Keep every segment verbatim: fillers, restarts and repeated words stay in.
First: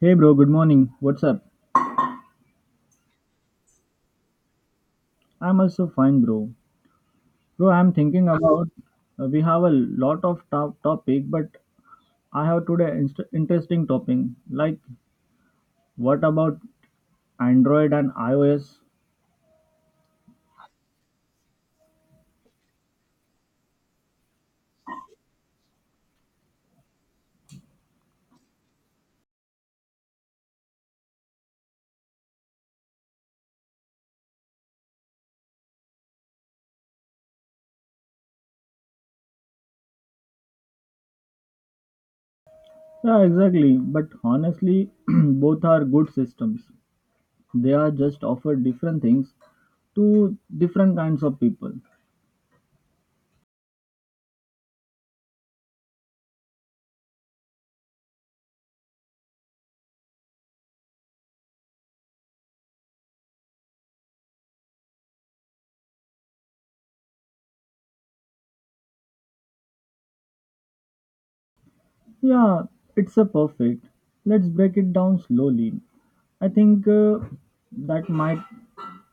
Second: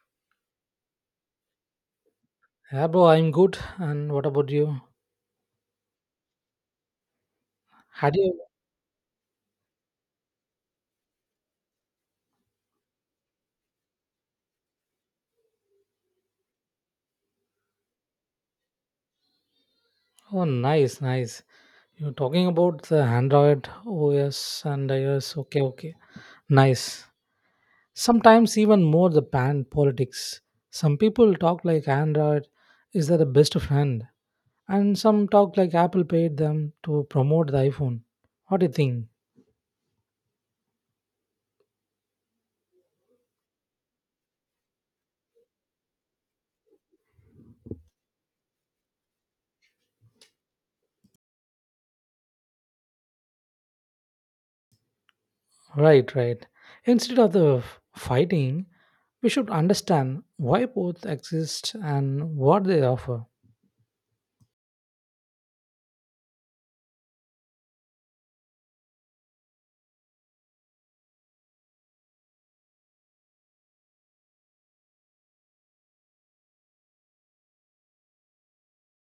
Hey bro, good morning. What's up? Yeah, bro, I'm good. And what about you? I'm also fine, bro. Bro, I'm Had thinking you? about uh, we have a lot of top topic, but I have today inst- interesting topic. Like, what about Android and iOS? Oh, nice, nice. You're talking about the Android O S and iOS. Okay, okay. Nice. Sometimes even more the pan politics. Some people talk like Android is their best friend, and some talk like Apple paid them to promote the iPhone. What do you think? Yeah, exactly. But honestly, both are good systems. They are just offer different things to different kinds of people. Right, right. Instead of the f- fighting, we should understand why both exist and what they offer. Yeah, it's a perfect. Let's break it down slowly. I think uh, that might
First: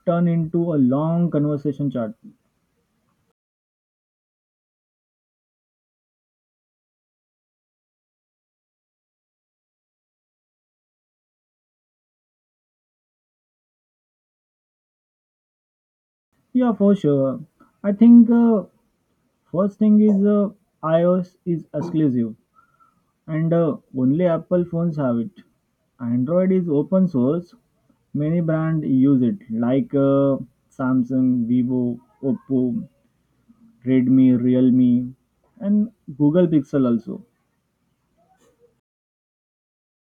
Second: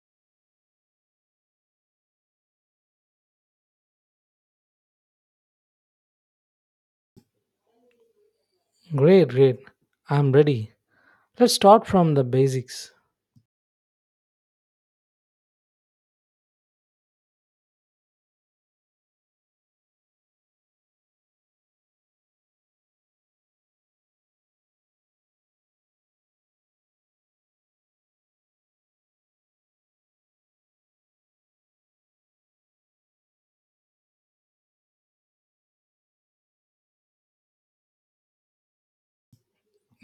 turn into a long conversation chat. Great, great. I'm ready. Let's start from the basics. Yeah, for sure. I think uh, first thing is uh, iOS is exclusive and uh, only Apple phones have it. Android is open source. Many brands use it like uh, Samsung, Vivo, Oppo, Redmi, Realme and Google Pixel also.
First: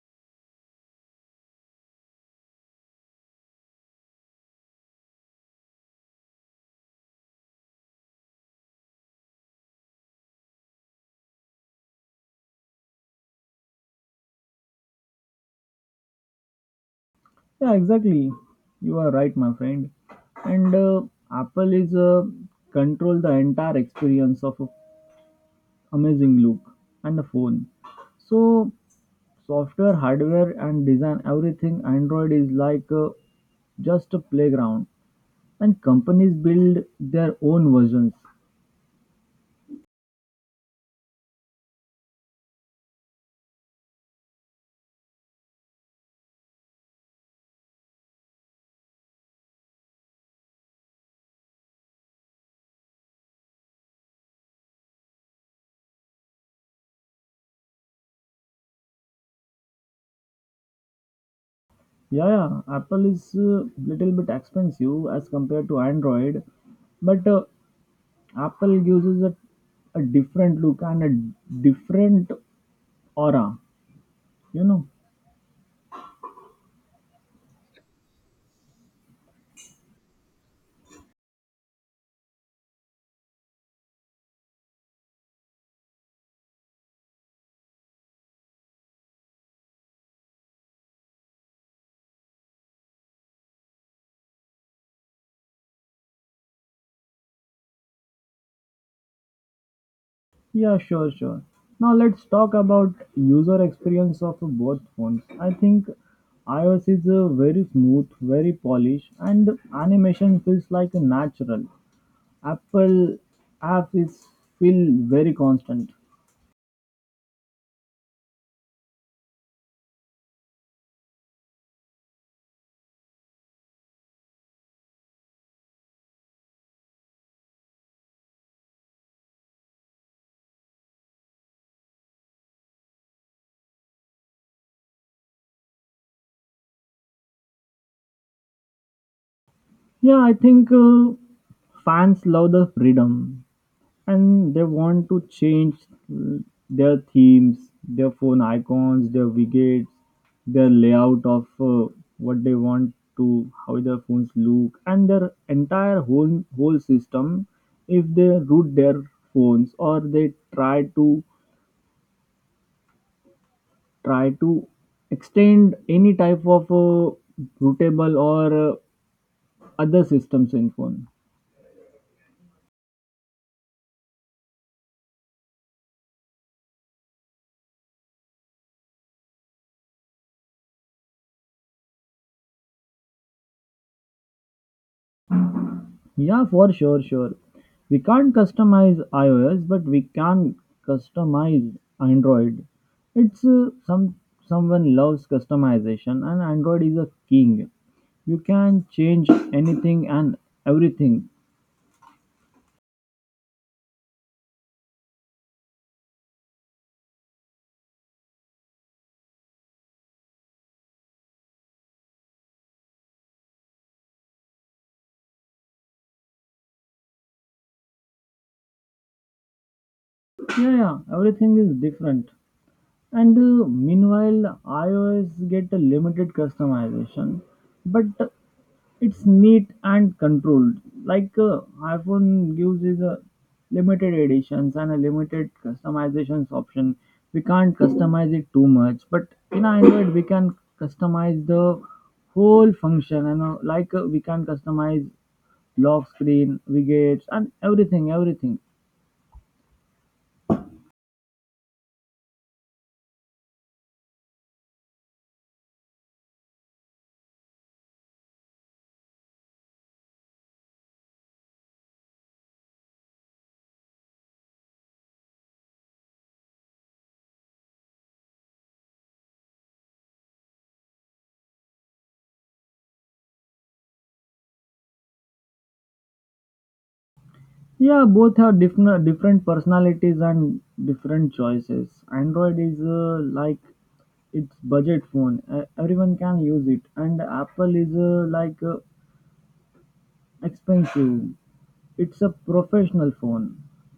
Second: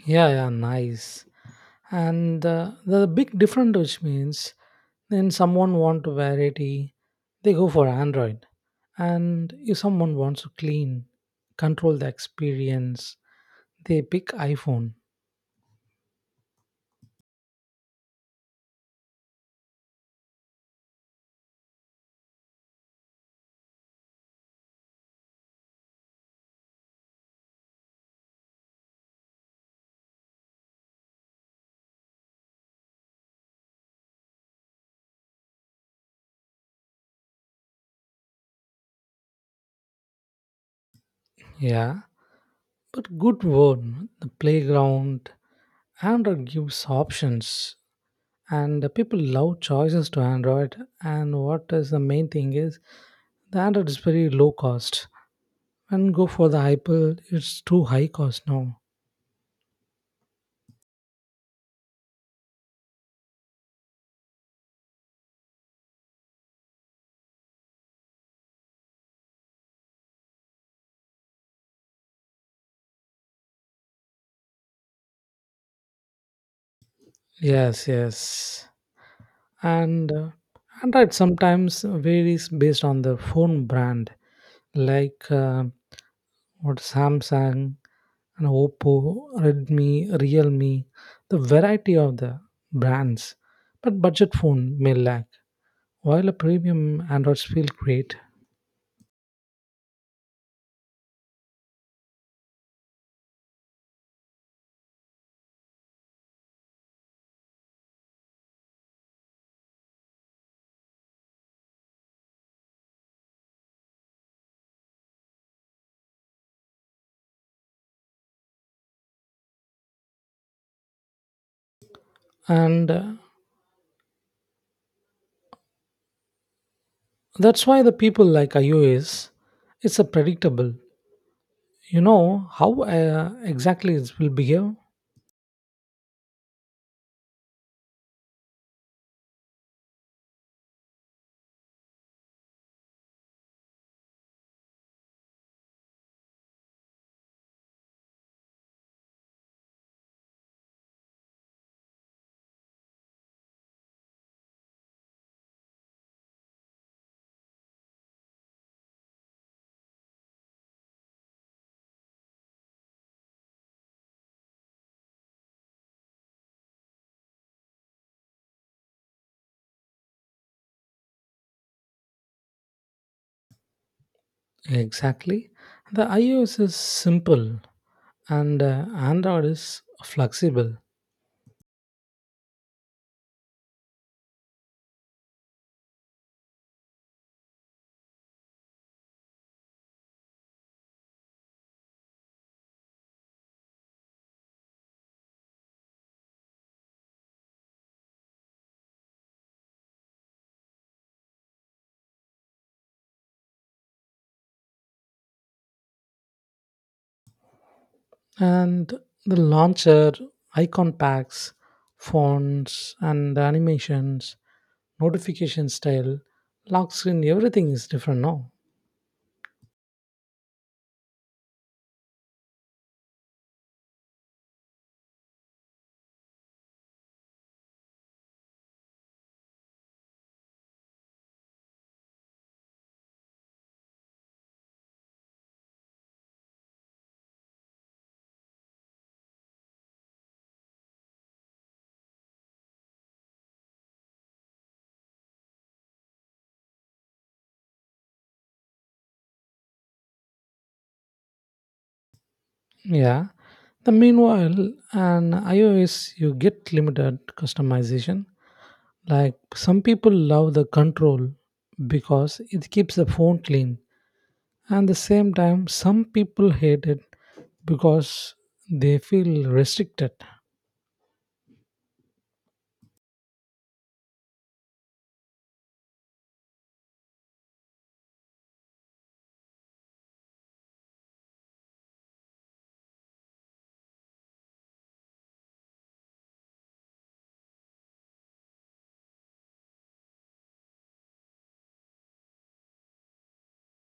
Yeah, yeah, nice. And uh, the big difference which means then someone want variety, they go for Android. And if someone wants to clean, control the experience, they pick iPhone. Yeah, exactly. You are right, my friend. And uh, Apple is uh, control the entire experience of a amazing look and a phone. So software, hardware, and design everything. Android is like uh, just a playground, and companies build their own versions. Yeah, but good word. The playground, Android gives options, and the people love choices to Android. And what is the main thing is the Android is very low cost. And go for the Apple, it's too high cost now. Yeah, yeah. Apple is uh, little bit expensive as compared to Android, but uh, Apple gives us a, a different look and a different aura. You know. Yes, yes. And uh, Android sometimes varies based on the phone brand, like uh, what Samsung and Oppo, Redmi, Realme, the variety of the brands. But budget phone may lack, while a premium Androids feel great. Yeah, sure, sure. Now let's talk about user experience of both phones. I think iOS is uh, very smooth, very polished, and animation feels like natural. Apple apps is feel very constant. And uh, that's why the people like iOS, it's a predictable. You know how uh, exactly it will behave. Yeah, I think uh, fans love the freedom, and they want to change mm, their themes, their phone icons, their widgets, their layout of uh, what they want to, how their phones look, and their entire whole whole system. If they root their phones or they try to try to extend any type of uh, rootable or uh, other systems in phone. Exactly, the iOS is simple, and uh, Android is flexible. Yeah, for sure, sure. We can't customize iOS, but we can customize Android. It's uh, some someone loves customization, and Android is a king. You can change anything and everything. And the launcher, icon packs, fonts and animations, notification style, lock screen, everything is different now. Yeah, yeah, everything is different. And uh, meanwhile, iOS get a limited customization, but it's neat and controlled. Like uh, iPhone gives is a limited editions and a limited customizations option. We can't customize it too much, but in Android we can customize the whole function. And uh, like uh, we can customize lock screen, widgets, and everything, everything. Yeah, the meanwhile an iOS you get limited customization, like some people love the control because it keeps the phone clean, and the same time some people hate it because they feel restricted. Yeah, both have different different personalities and different choices. Android is uh, like it's budget phone. Uh, everyone can use it, and Apple is uh, like uh, expensive. It's a professional phone,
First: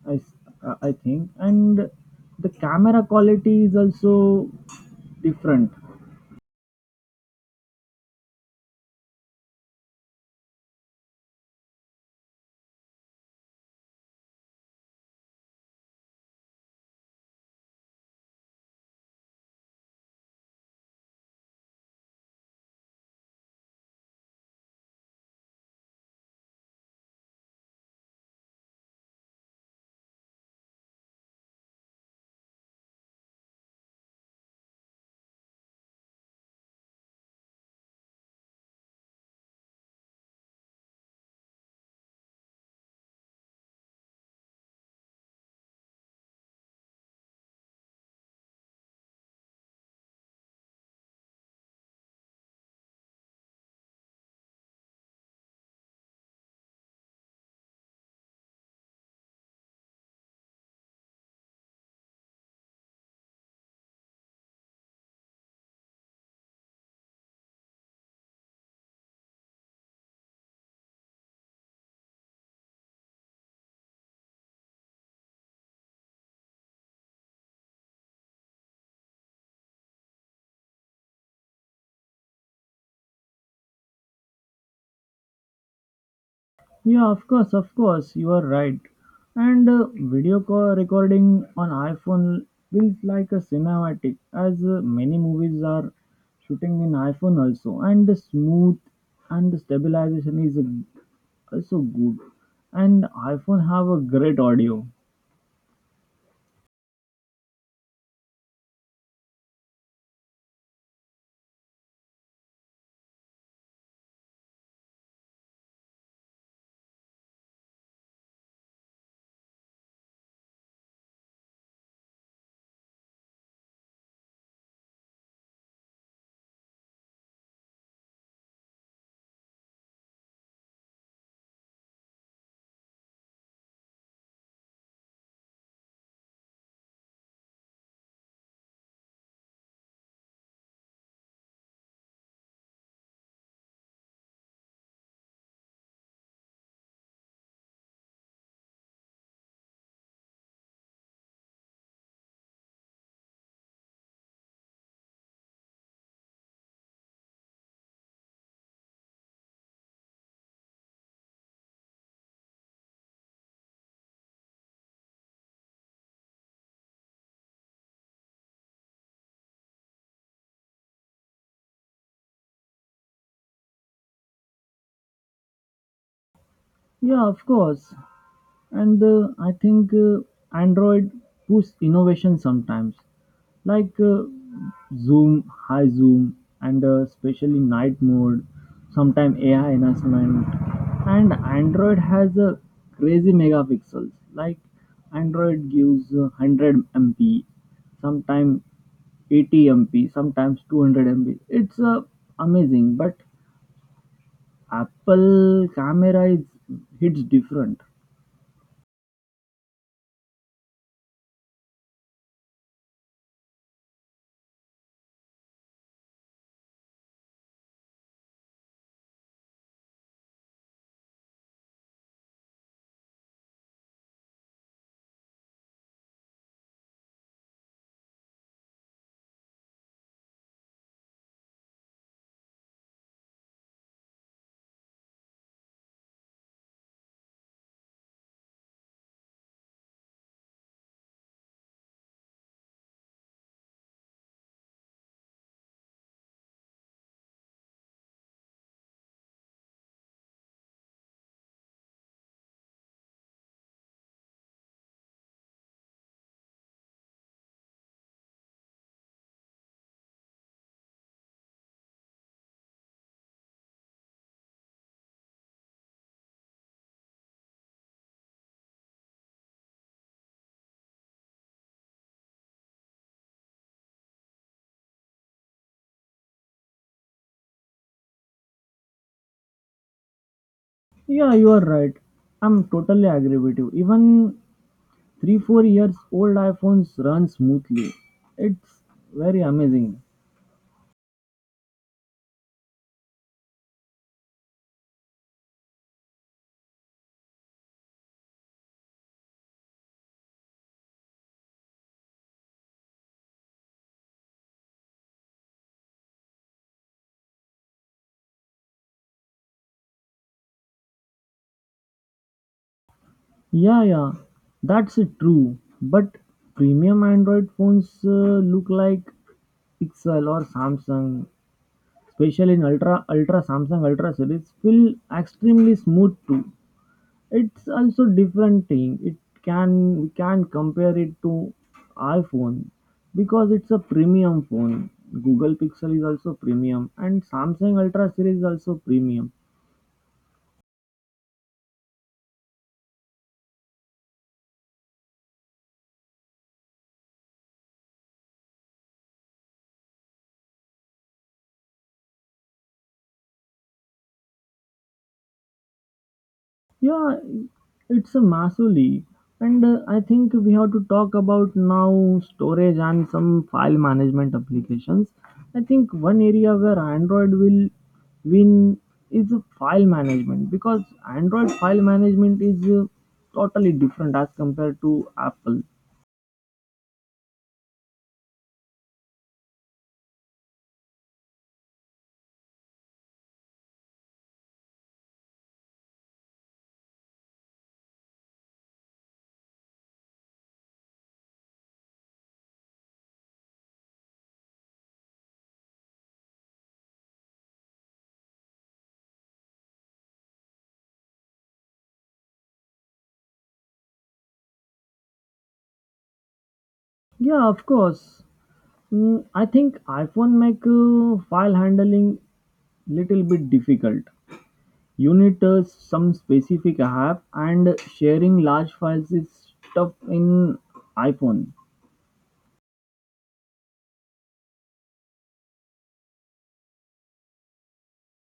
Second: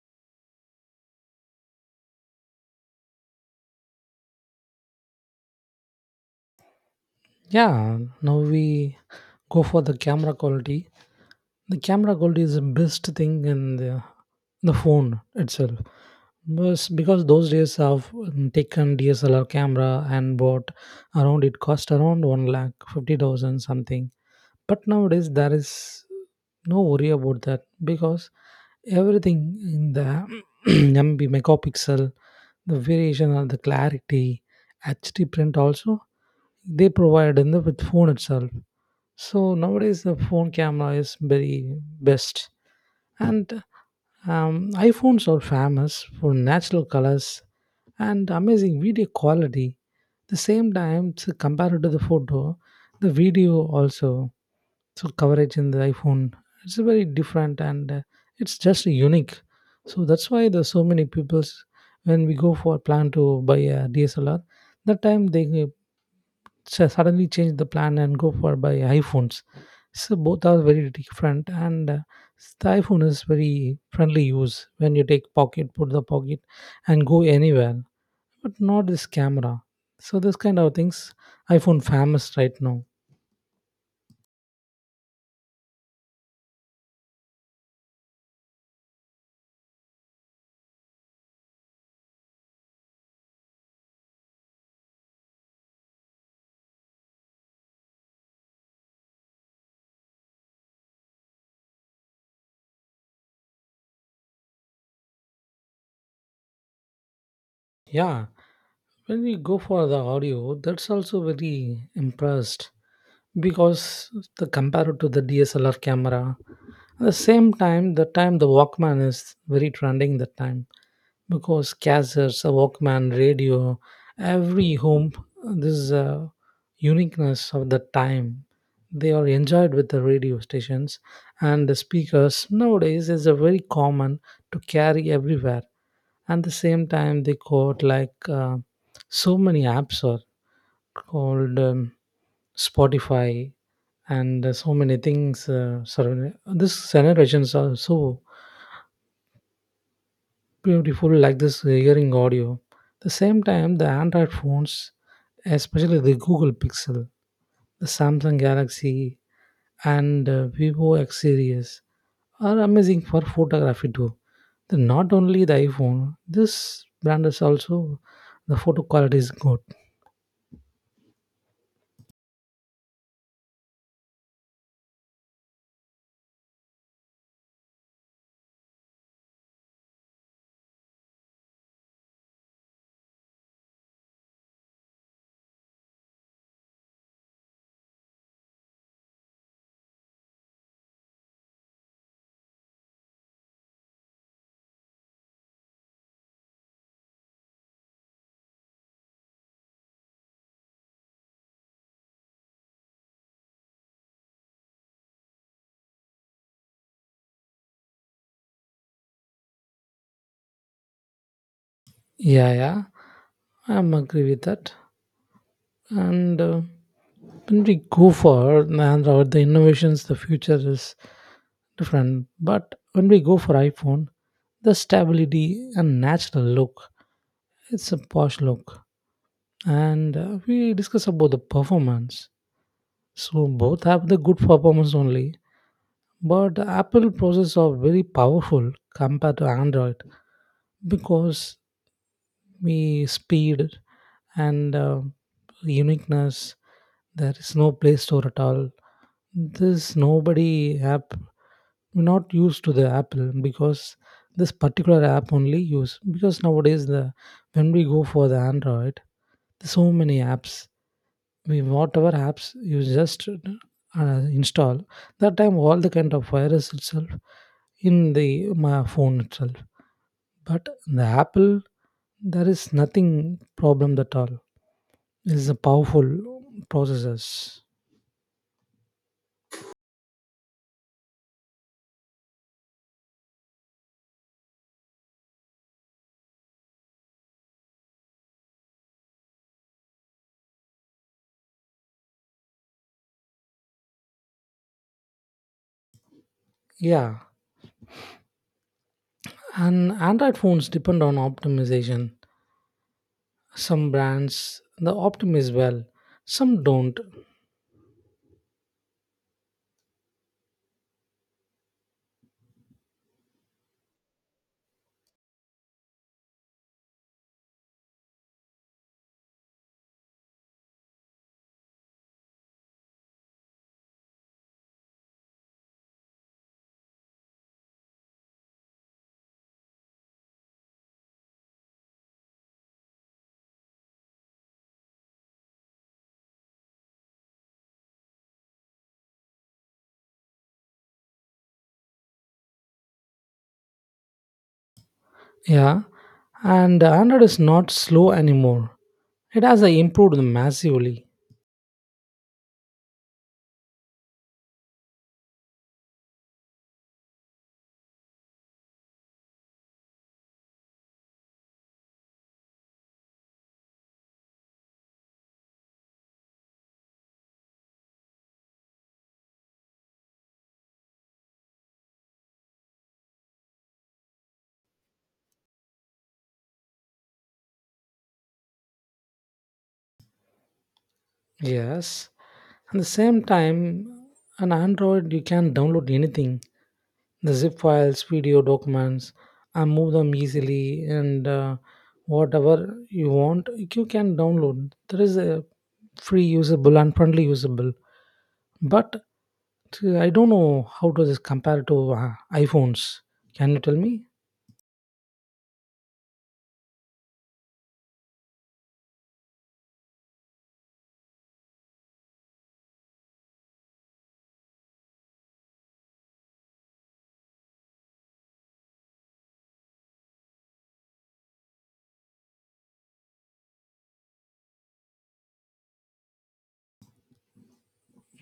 I s- uh, I think, and the camera quality is also different. Yeah, now we go for the camera quality. The camera quality is the best thing in the, the phone itself. Was because those days i've mm, taken DSLR camera and bought around, it cost around one lakh fifty thousand something. But nowadays there is no worry about that, because everything in the M B megapixel, the variation of the clarity, H D print also they provide in the with phone itself. So nowadays the phone camera is very best, and um, iPhones are famous for natural colors and amazing video quality. The same time, to compared to the photo, the video also, so coverage in the iPhone, it's very different, and uh, it's just unique. So that's why there's so many people's, when we go for plan to buy a DSLR, that time they uh, su- suddenly change the plan and go for buy iPhones. So both are very different, and uh, the iPhone is very friendly use, when you take pocket, put the pocket and go anywhere, but not this camera. So this kind of things iPhone famous right now. Yeah, of course, of course, you are right. And uh, video call recording on iPhone feels like a cinematic, as uh, many movies are shooting in iPhone also. And the smooth and the stabilization is uh, also good. And iPhone have a great audio. Yeah, when we go for the audio, that's also very impressed, because the compared to the DSLR camera, at the same time the time the Walkman is very trending that time, because cassettes, a Walkman, radio, every home, this is a uniqueness of the time. They are enjoyed with the radio stations and the speakers. Nowadays, is a very common to carry everywhere. At the same time, they got like uh, so many apps are called um, Spotify and uh, so many things. Uh, surrounding- this generations are so beautiful like this uh, hearing audio. The same time, the Android phones, especially the Google Pixel, the Samsung Galaxy, and uh, Vivo X series, are amazing for photography too. The, not only the iPhone, this brand is also, the photo quality is good. Yeah, of course. And uh, I think uh, Android push innovation sometimes, like uh, zoom high zoom and uh, especially night mode, sometime AI enhancement. And Android has a crazy megapixels. Like Android gives uh, one hundred M P MP sometime, eighty M P MP sometimes, two hundred M P MP. It's uh, amazing, but Apple camera is hits different. Yeah, yeah, I'm agree with that. And uh, when we go for Android, the innovations, the future is different. But when we go for iPhone, the stability and natural look, it's a posh look. And uh, we discuss about the performance. So both have the good performance only. But the Apple processors are very powerful compared to Android, because me speed and uh, uniqueness. There is no Play Store at all. This nobody app we're not used to the Apple, because this particular app only use, because nowadays the, when we go for the Android, there's so many apps. We whatever apps you just uh, install, that time all the kind of virus itself in the my phone itself. But the Apple, there is nothing problem at all. It's a powerful processors. Yeah, you are right. I'm totally agree with you. Even three, four years old iPhones run smoothly. It's very amazing. Yeah, and Android phones depend on optimization. Some brands the optimize well, some don't. Yeah, yeah, that's it, true. But premium Android phones uh, look like Pixel or Samsung, especially in Ultra, Ultra Samsung Ultra series, feel extremely smooth too. It's also different thing. It can we can compare it to iPhone because it's a premium phone. Google Pixel is also premium and Samsung Ultra series is also premium. Yeah, and Android is not slow anymore. It has uh, improved massively. Yeah, it's a massive league, and uh, I think we have to talk about now storage and some file management applications. I think one area where Android will win is uh, file management, because Android file management is uh, totally different as compared to Apple. Yes, at the same time, on Android you can download anything, the zip files, video documents, and move them easily. And uh, whatever you want, you can download. There is a free usable and friendly usable. But I I don't know how does this compare to uh, iPhones. Can you tell me? Yeah, of course. Mm, I think iPhone make uh, file handling little bit difficult. Uniters some specific app and sharing large files is tough in iPhone.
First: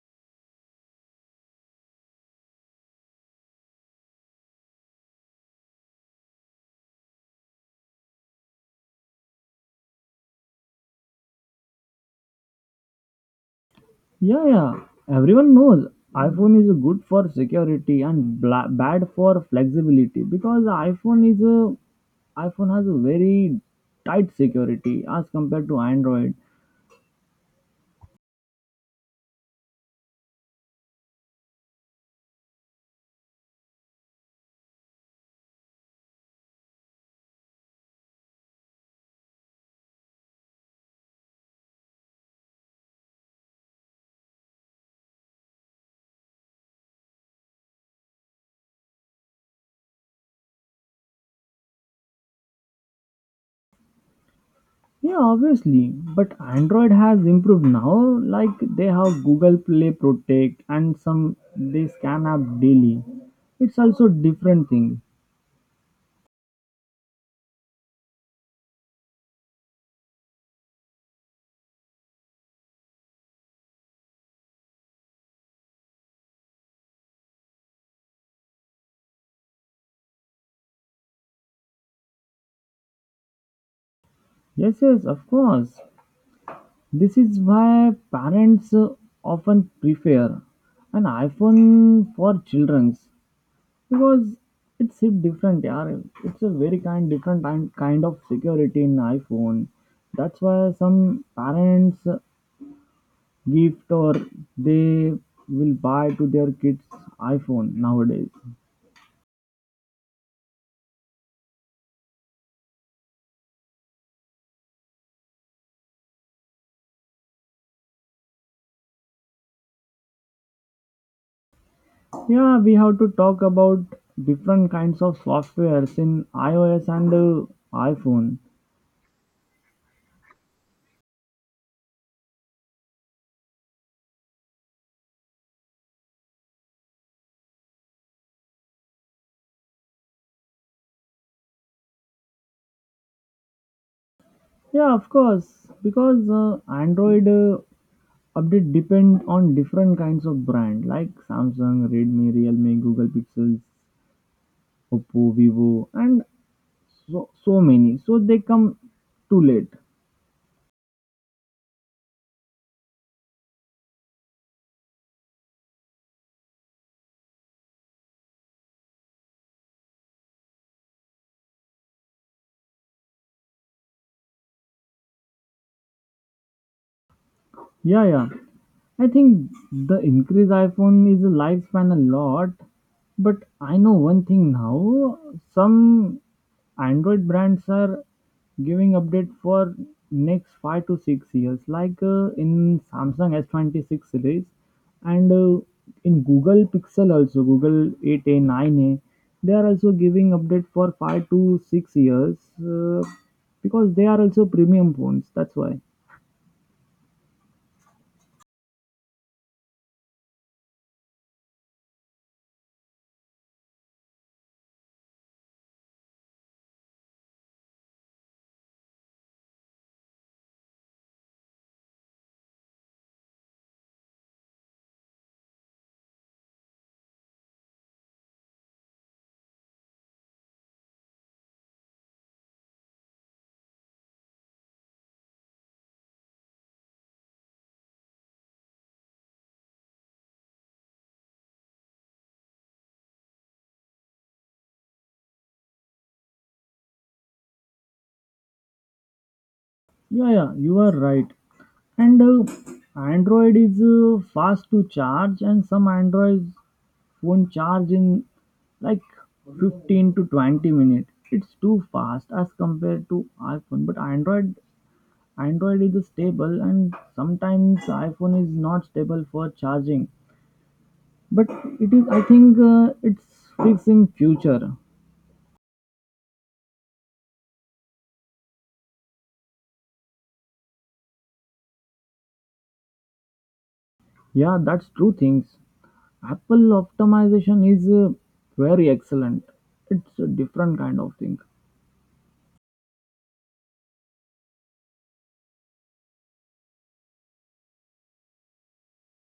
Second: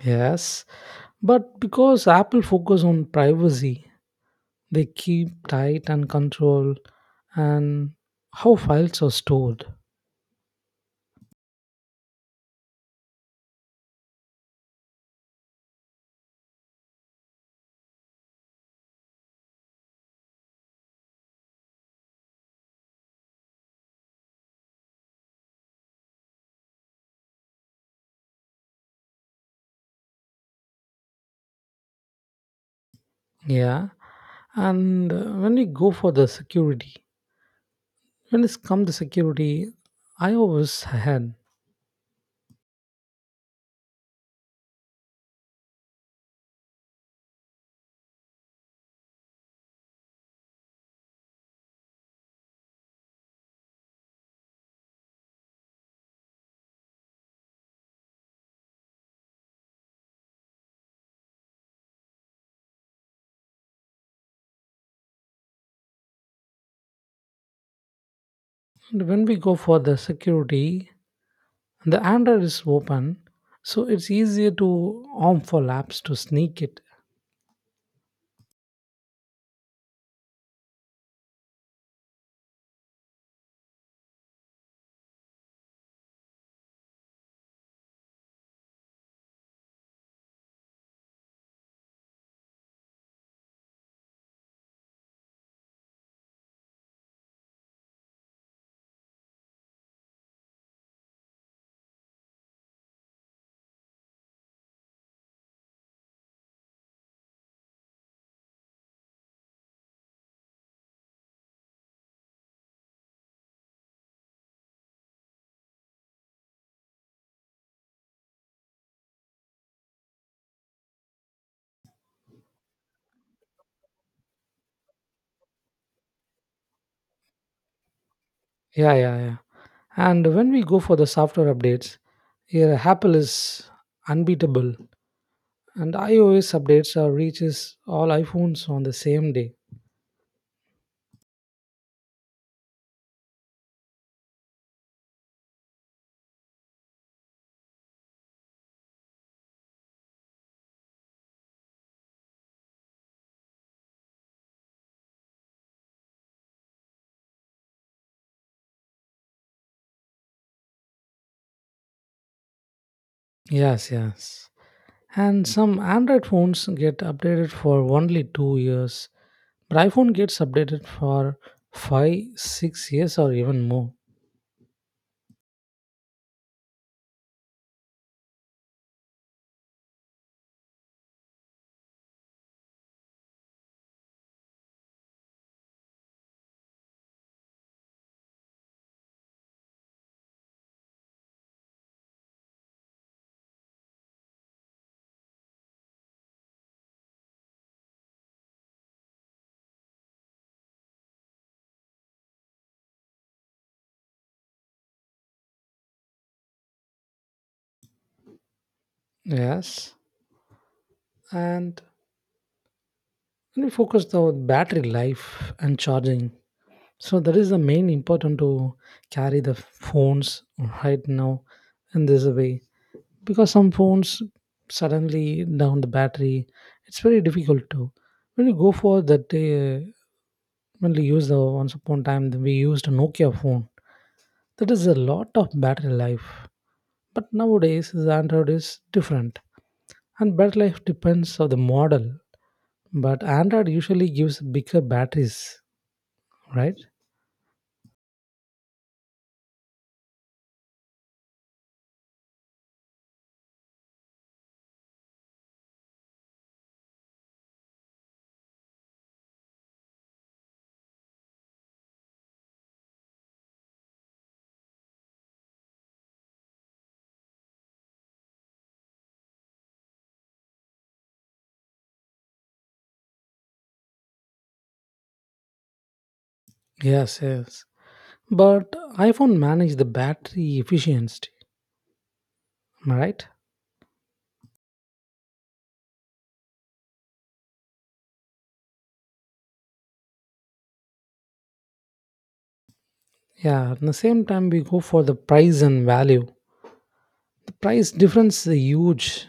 Yes, but because Apple focus on privacy, they keep tight and control and how files are stored. Yeah, yeah. Everyone knows iPhone is good for security and bla- bad for flexibility, because iPhone is a iPhone has a very tight security as compared to Android. Yeah, and uh, when we go for the security, when it's come the security, I always had. Yeah, obviously, but Android has improved now. Like they have Google Play Protect, and some they scan app daily. It's also different thing. And when we go for the security, the Android is open, so it's easier to arm for apps to sneak it. Yes, yes, of course. This is why parents uh, often prefer an iPhone for children's, because it's a different. Yeah, it's a very kind different kind kind of security in iPhone. That's why some parents gift or they will buy to their kids iPhone nowadays. Yeah, we have to talk about different kinds of softwares in iOS and uh, iPhone. Yeah, yeah, yeah. And when we go for the software updates, here Apple is unbeatable, and iOS updates are reaches all iPhones on the same day. Yeah, of course, because uh, Android uh, update depend on different kinds of brand like Samsung, Redmi, Realme, Google Pixels, Oppo, Vivo, and so so many. So they come too late. Yes, yes. And some Android phones get updated for only two years. But iPhone gets updated for five, six years or even more. Yeah, yeah. I think the increased iPhone is a lifespan a lot, but I know one thing now. Some Android brands are giving update for next five to six years, like uh, in Samsung S twenty-six series, and uh, in Google Pixel also Google eight A nine A. They are also giving update for five to six years uh, because they are also premium phones. That's why. Yes. And we focus the battery life and charging. So that is the main important to carry the phones right now in this way. Because some phones suddenly down the battery, it's very difficult to. When you go for that day, when we use the once upon time, we used a Nokia phone. That is a lot of battery life. But nowadays, the Android is different, and battery life depends on the model. But Android usually gives bigger batteries, right? Yeah, yeah, you are right. And uh, Android is uh, fast to charge, and some Android phone charge in like fifteen to twenty minutes. It's too fast as compared to iPhone. But Android, Android is stable, and sometimes iPhone is not stable for charging. But it is, I think, uh, it's fixed in future. Yes, yes. But iPhone manage the battery efficiency, am I right? Yeah, that's true things. Apple optimization is uh, very excellent. It's a different kind of thing. Yeah. At the same time, we go for the price and value. The price difference is huge.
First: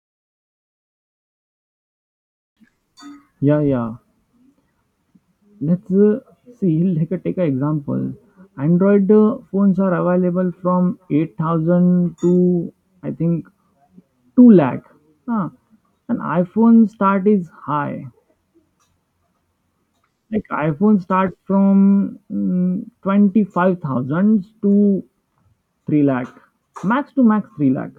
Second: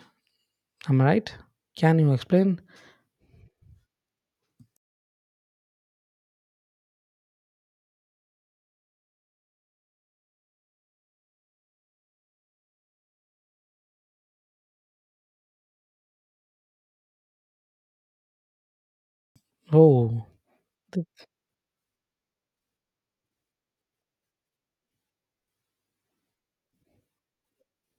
Am I right? Can you explain? Yeah, yeah. Let's uh, see. Like, uh, take an example. Android uh, phones are available from eight thousand to, I think, two lakh. Huh. And iPhone start is high. Oh, Like iPhone the- start from mm, twenty-five thousand to three lakh. Max to max three lakh.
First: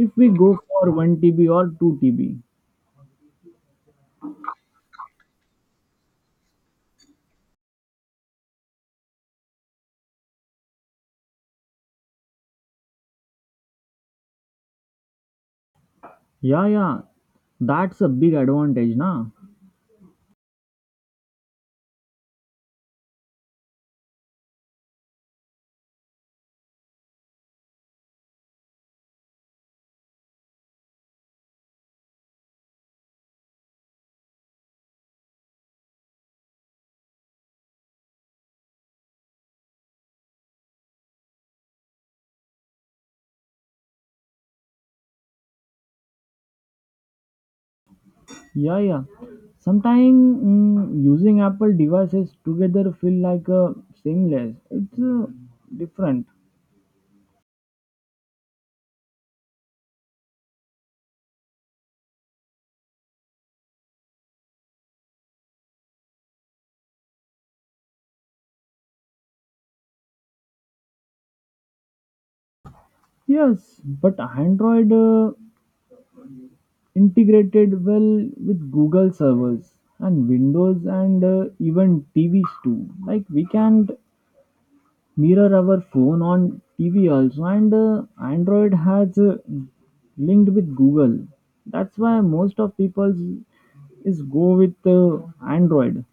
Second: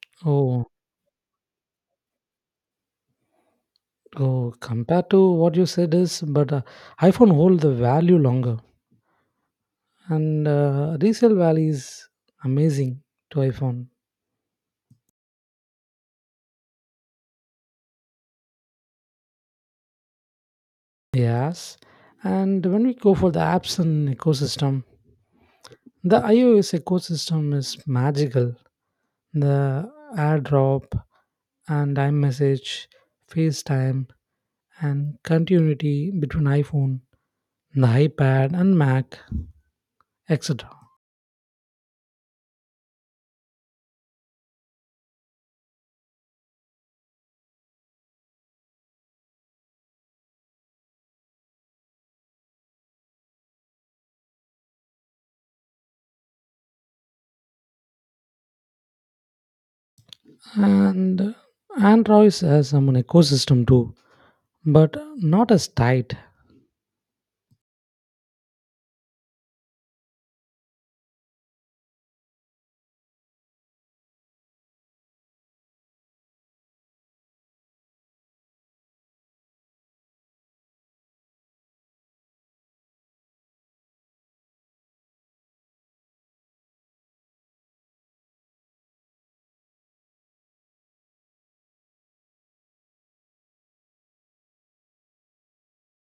If we go oh, for one T B or two T B. oh. Compared to what you said is, but uh, iPhone hold the value longer. and uh, resale value is amazing to iPhone. Yeah, yeah, that's a big advantage, na. Yes, and when we go for the apps and ecosystem, the iOS ecosystem is magical. The AirDrop and iMessage, FaceTime, and continuity between iPhone, the iPad and Mac, etc. Yeah, yeah. Sometimes mm, using Apple devices together feel like uh, seamless. It's uh, different. And Android has some ecosystem too, but not as tight. Yes, but Android uh, integrated well with Google servers and Windows and uh, even T Vs too. Like we can mirror our phone on T V also, and uh, Android has uh, linked with Google. That's why most of people is go with uh, Android.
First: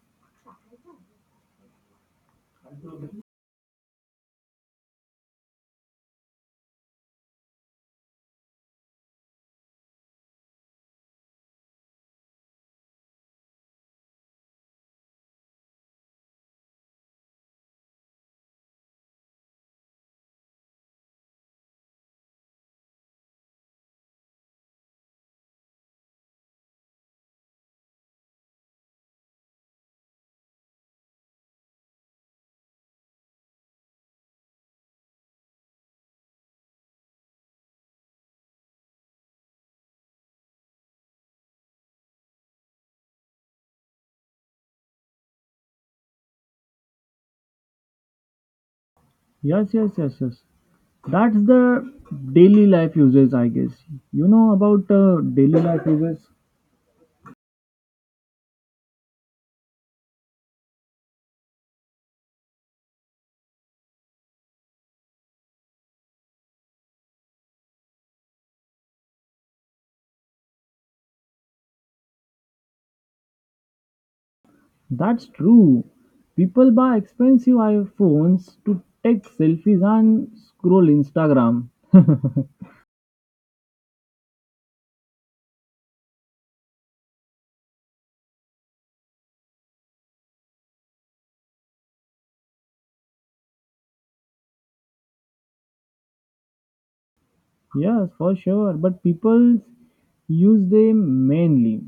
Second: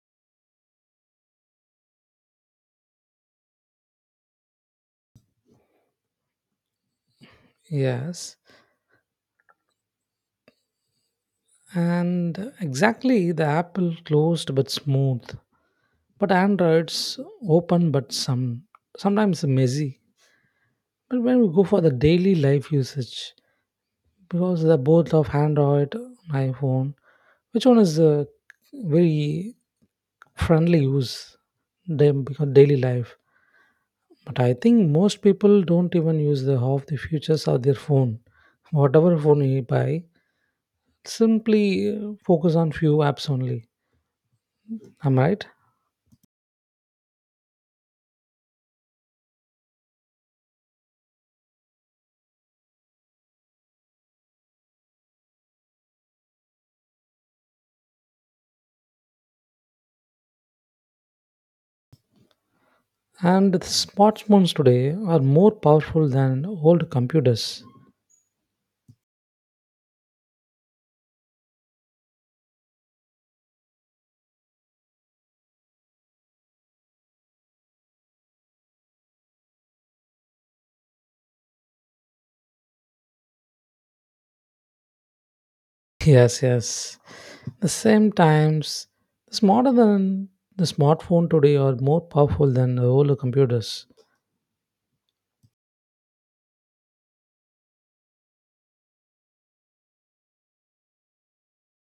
Yes, and exactly, the Apple closed but smooth, but Android's open but some, sometimes messy. But when we go for the daily life usage, because the both of Android, iPhone, which one is uh, very friendly use them because daily life. But I think most people don't even use the half the features of their phone. Whatever phone you buy, simply uh, focus on few apps only. Am I right? Yes, yes, yes, yes. That's the daily life uses, I guess. You know about uh, daily life uses? And the smartphones today are more powerful than old computers. That's true. People buy expensive iPhones to take selfies and scroll Instagram. Yes, yes. The same times, the smarter than the smartphone today are more powerful than the older computers. Yes, for sure. But people use them mainly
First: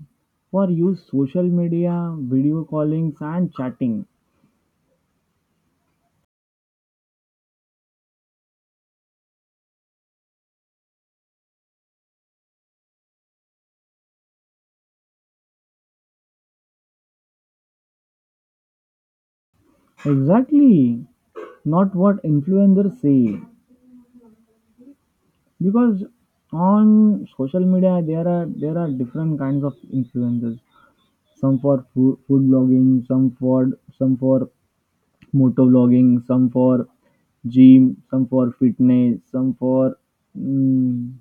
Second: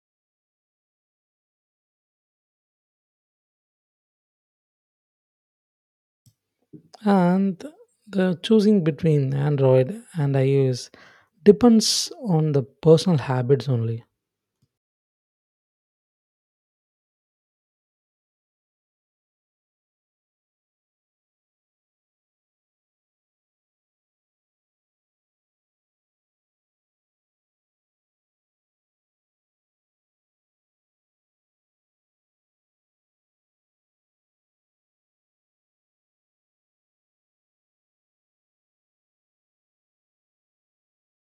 for use social media, video callings, and chatting. And the choosing between Android and iOS depends on the personal habits only. Exactly, not what influencers say. Because on social media there are there are different kinds of influencers. Some for food, food blogging, some for some for motor blogging, some for gym, some for fitness, some for mm,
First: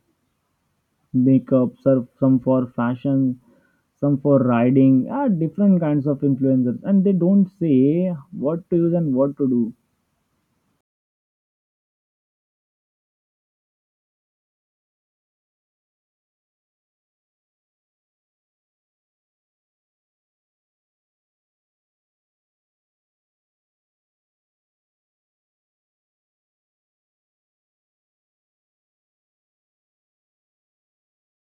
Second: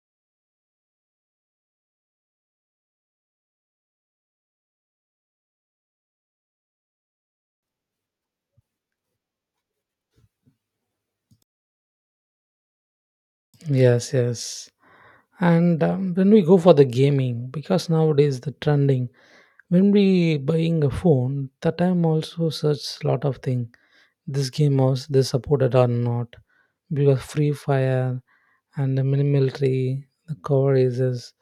makeup, sur- some for fashion, some for riding, ah, different kinds of influencers, and they don't say what to use and what to do. Yes, yes. And um, when we go for the gaming, because nowadays the trending, when we buying a phone, that time also search lot of thing. This game was they supported or not, because Free Fire and the mini military, the cover races,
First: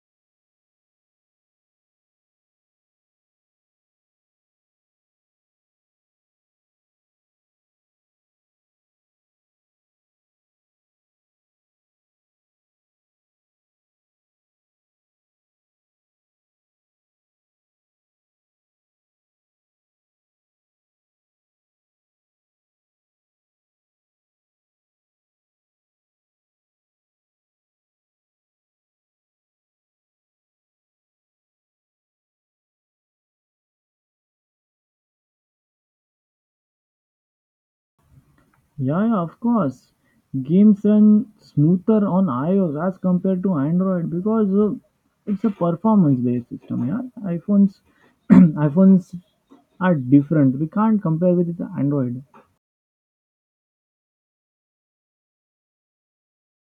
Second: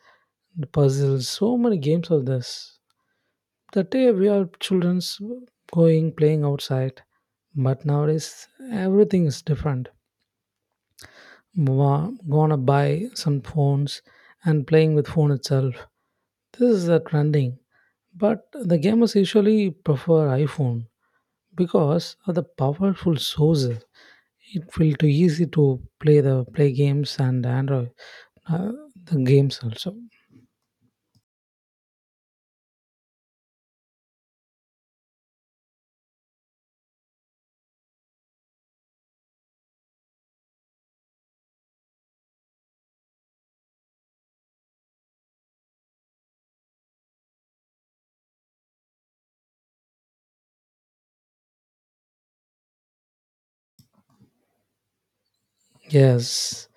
the puzzles, so many games of this. That day we are children's going playing outside, but nowadays everything is different. Wa- Gonna buy some phones and playing with phone itself. This is a trending, but the gamers usually prefer iPhone because of the powerful source, it will too easy to play the play games. And Android uh, the games also. Yeah, yeah, of course. Games run smoother on iOS as compared to Android, because uh, it's a performance-based system. Yeah, iPhones, iPhones are different. We can't compare with the Android. Yes,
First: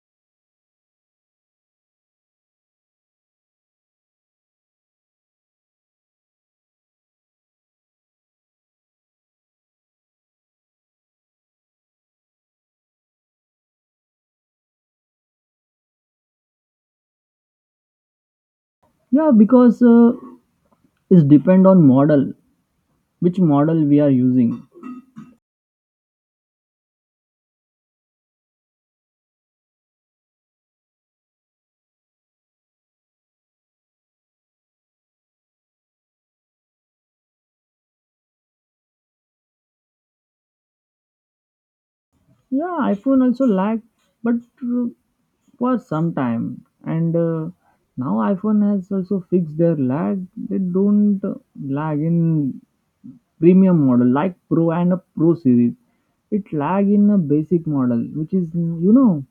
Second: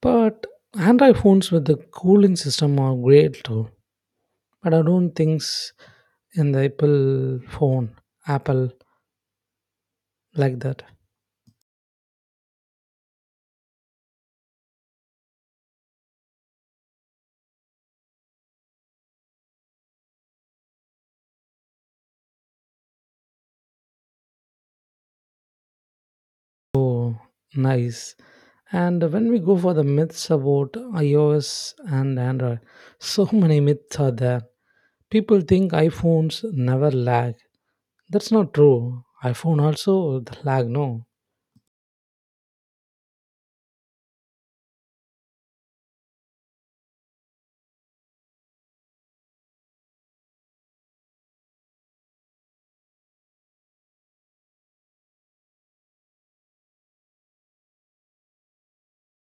but Android phones with the cooling system are great too, but I don't think in the Apple phone Apple like that. Yeah, because uh, it's depend on model, which model we are using. Oh, nice. And when we go for the myths about iOS and Android, so many myths are there. People think iPhones never lag. That's not true. iPhone also the lag, no. Yeah, iPhone also lag, but uh, for some time. And uh, now iPhone has also fixed their lag. They don't lag in premium model like pro and a pro series. It lag in a basic model, which is, you know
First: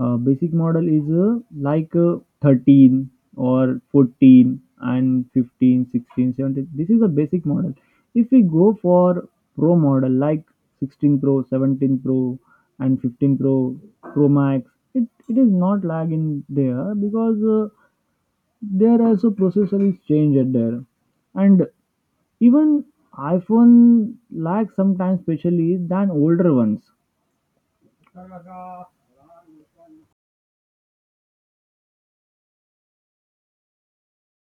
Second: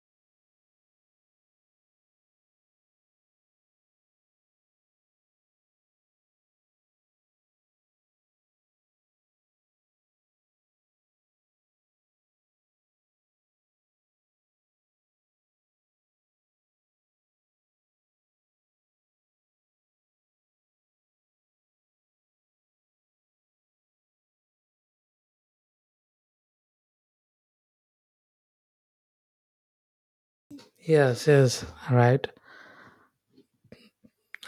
uh, basic model is uh, like uh, thirteen or fourteen and fifteen sixteen seventeen. This is a basic model. If we go for pro model like sixteen pro seventeen pro and fifteen pro pro max, it, it is not lag in there, because uh, there also processor is changed there. And even iPhone lags sometimes, especially than older ones. Yes, yes, right.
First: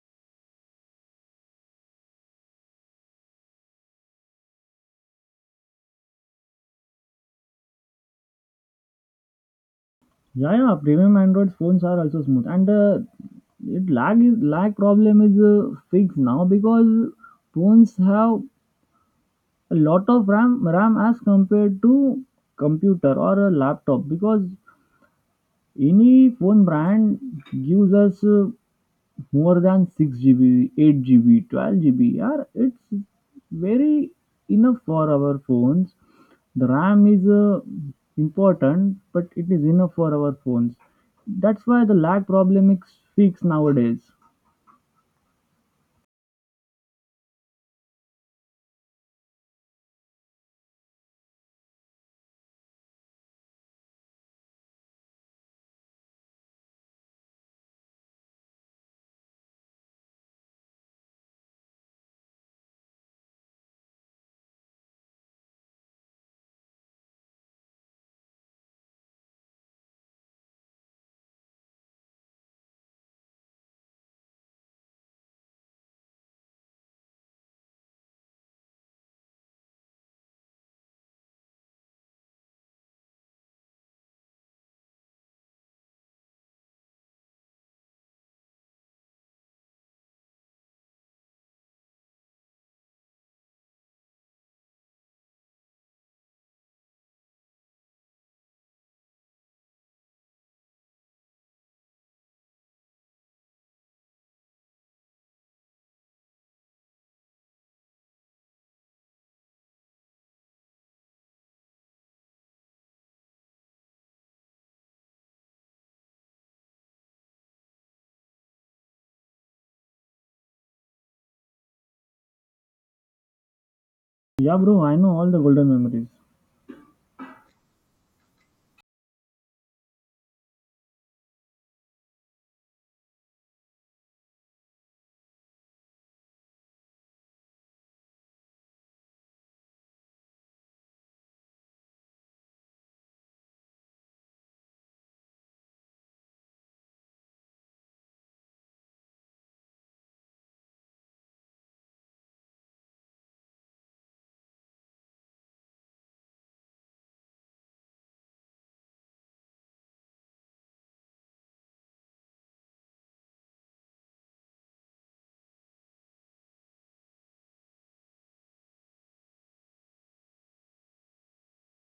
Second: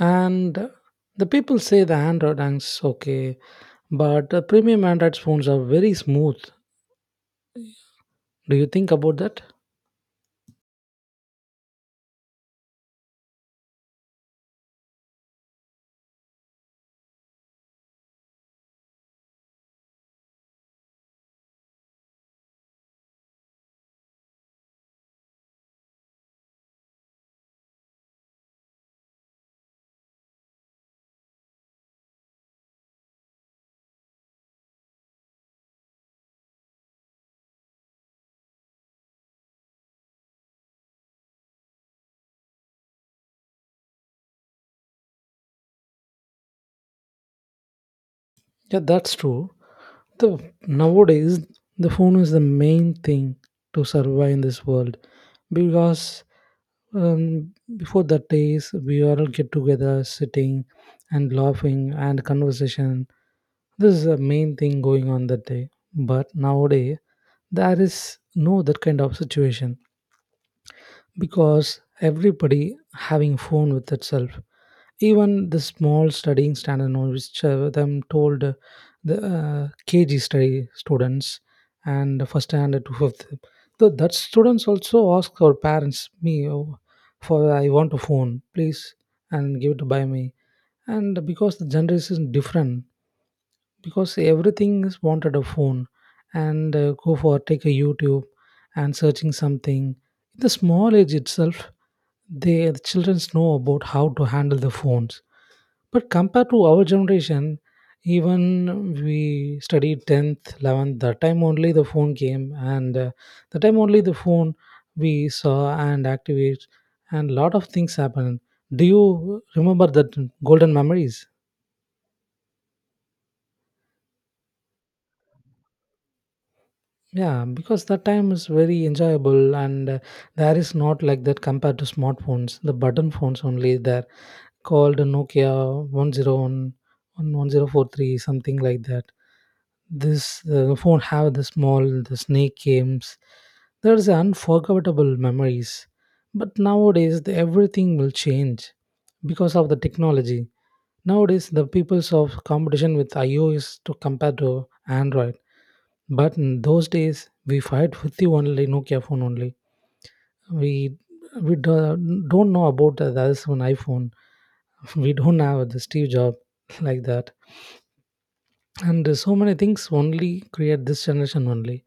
And the people say the Android is okay, but the premium Android phones are very smooth. Do you think about that? Yeah, yeah, premium Android phones are also smooth, and uh, it lag is lag problem is uh, fixed now, because phones have a lot of RAM RAM as compared to computer or a laptop, because any phone brand gives us. Uh, more than six G B, eight G B, twelve G B. Yeah, it's very enough for our phones. The RAM is uh, important, but it is enough for our phones. That's why the lag problem is fixed nowadays. Yeah, that's true. The nowadays, the phone is the main thing to survive in this world, because um, before that days we all get together, sitting and laughing and conversation. This is the main thing going on that day. But nowadays, there is no that kind of situation, because everybody having phone with itself. Even the small studying standard, now, which uh, them told uh, the uh, K G study students and first standard to fifth, so that students also ask our parents, me, oh, for I want a phone, please, and give it by me. And because the generation is different, because everything is wanted a phone, and uh, go for take a YouTube and searching something in the small age itself, they the children know about how to handle the phones. But compared to our generation, even we studied tenth, eleventh, that time only the phone came, and uh, the time only the phone we saw and activate, and lot of things happened. Do you remember that golden memories? Yeah, bro, I know all the golden memories. Yeah, because that time is very enjoyable, and uh, there is not like that compared to smartphones. The button phones only there, called Nokia one oh one, something like that. This uh, phone have the small the snake games. There is unforgettable memories. But nowadays the, everything will change because of the technology. Nowadays the people's of competition with iOS to compare to Android, but in those days, we fight with the only Nokia phone only. We we do, don't know about the other one iPhone. We don't have the Steve Jobs like that. And so many things only create this generation only.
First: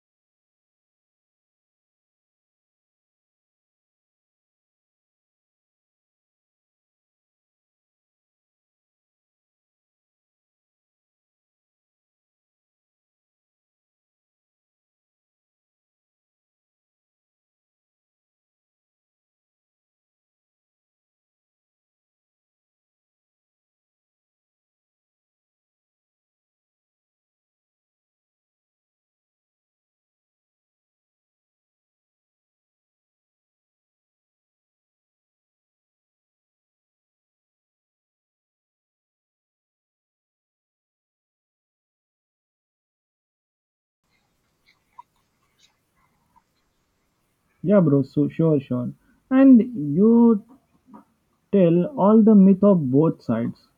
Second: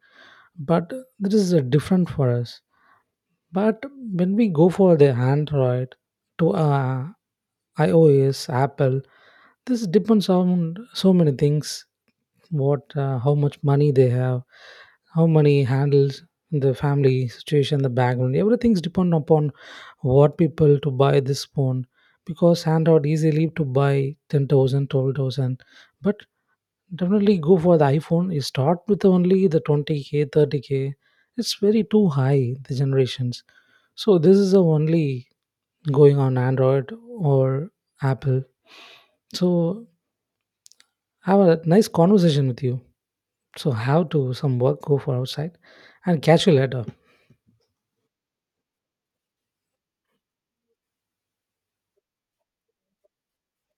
But this is uh, different for us. But when we go for the Android to uh, iOS, Apple, this depends on so many things, what uh, how much money they have, how money handles, the family situation, the background, everything's depend upon what people to buy this phone. Because handout easily to buy ten thousand, twelve thousand, but definitely go for the iPhone you start with only the twenty k, thirty k. It's very too high the generations. So this is the only going on Android or Apple. So, have a nice conversation with you. So how to some work go for outside, and catch you later. Yeah, bro, so sure, sure. And you tell all the myth of both sides.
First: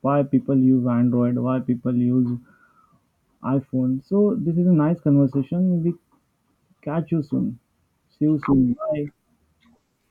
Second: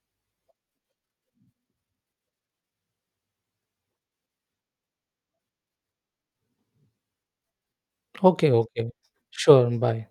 Why people use Android, why people use iPhone. So this is a nice conversation. We Catch you soon. See you Okay, soon. okay. Bye. Sure, bye.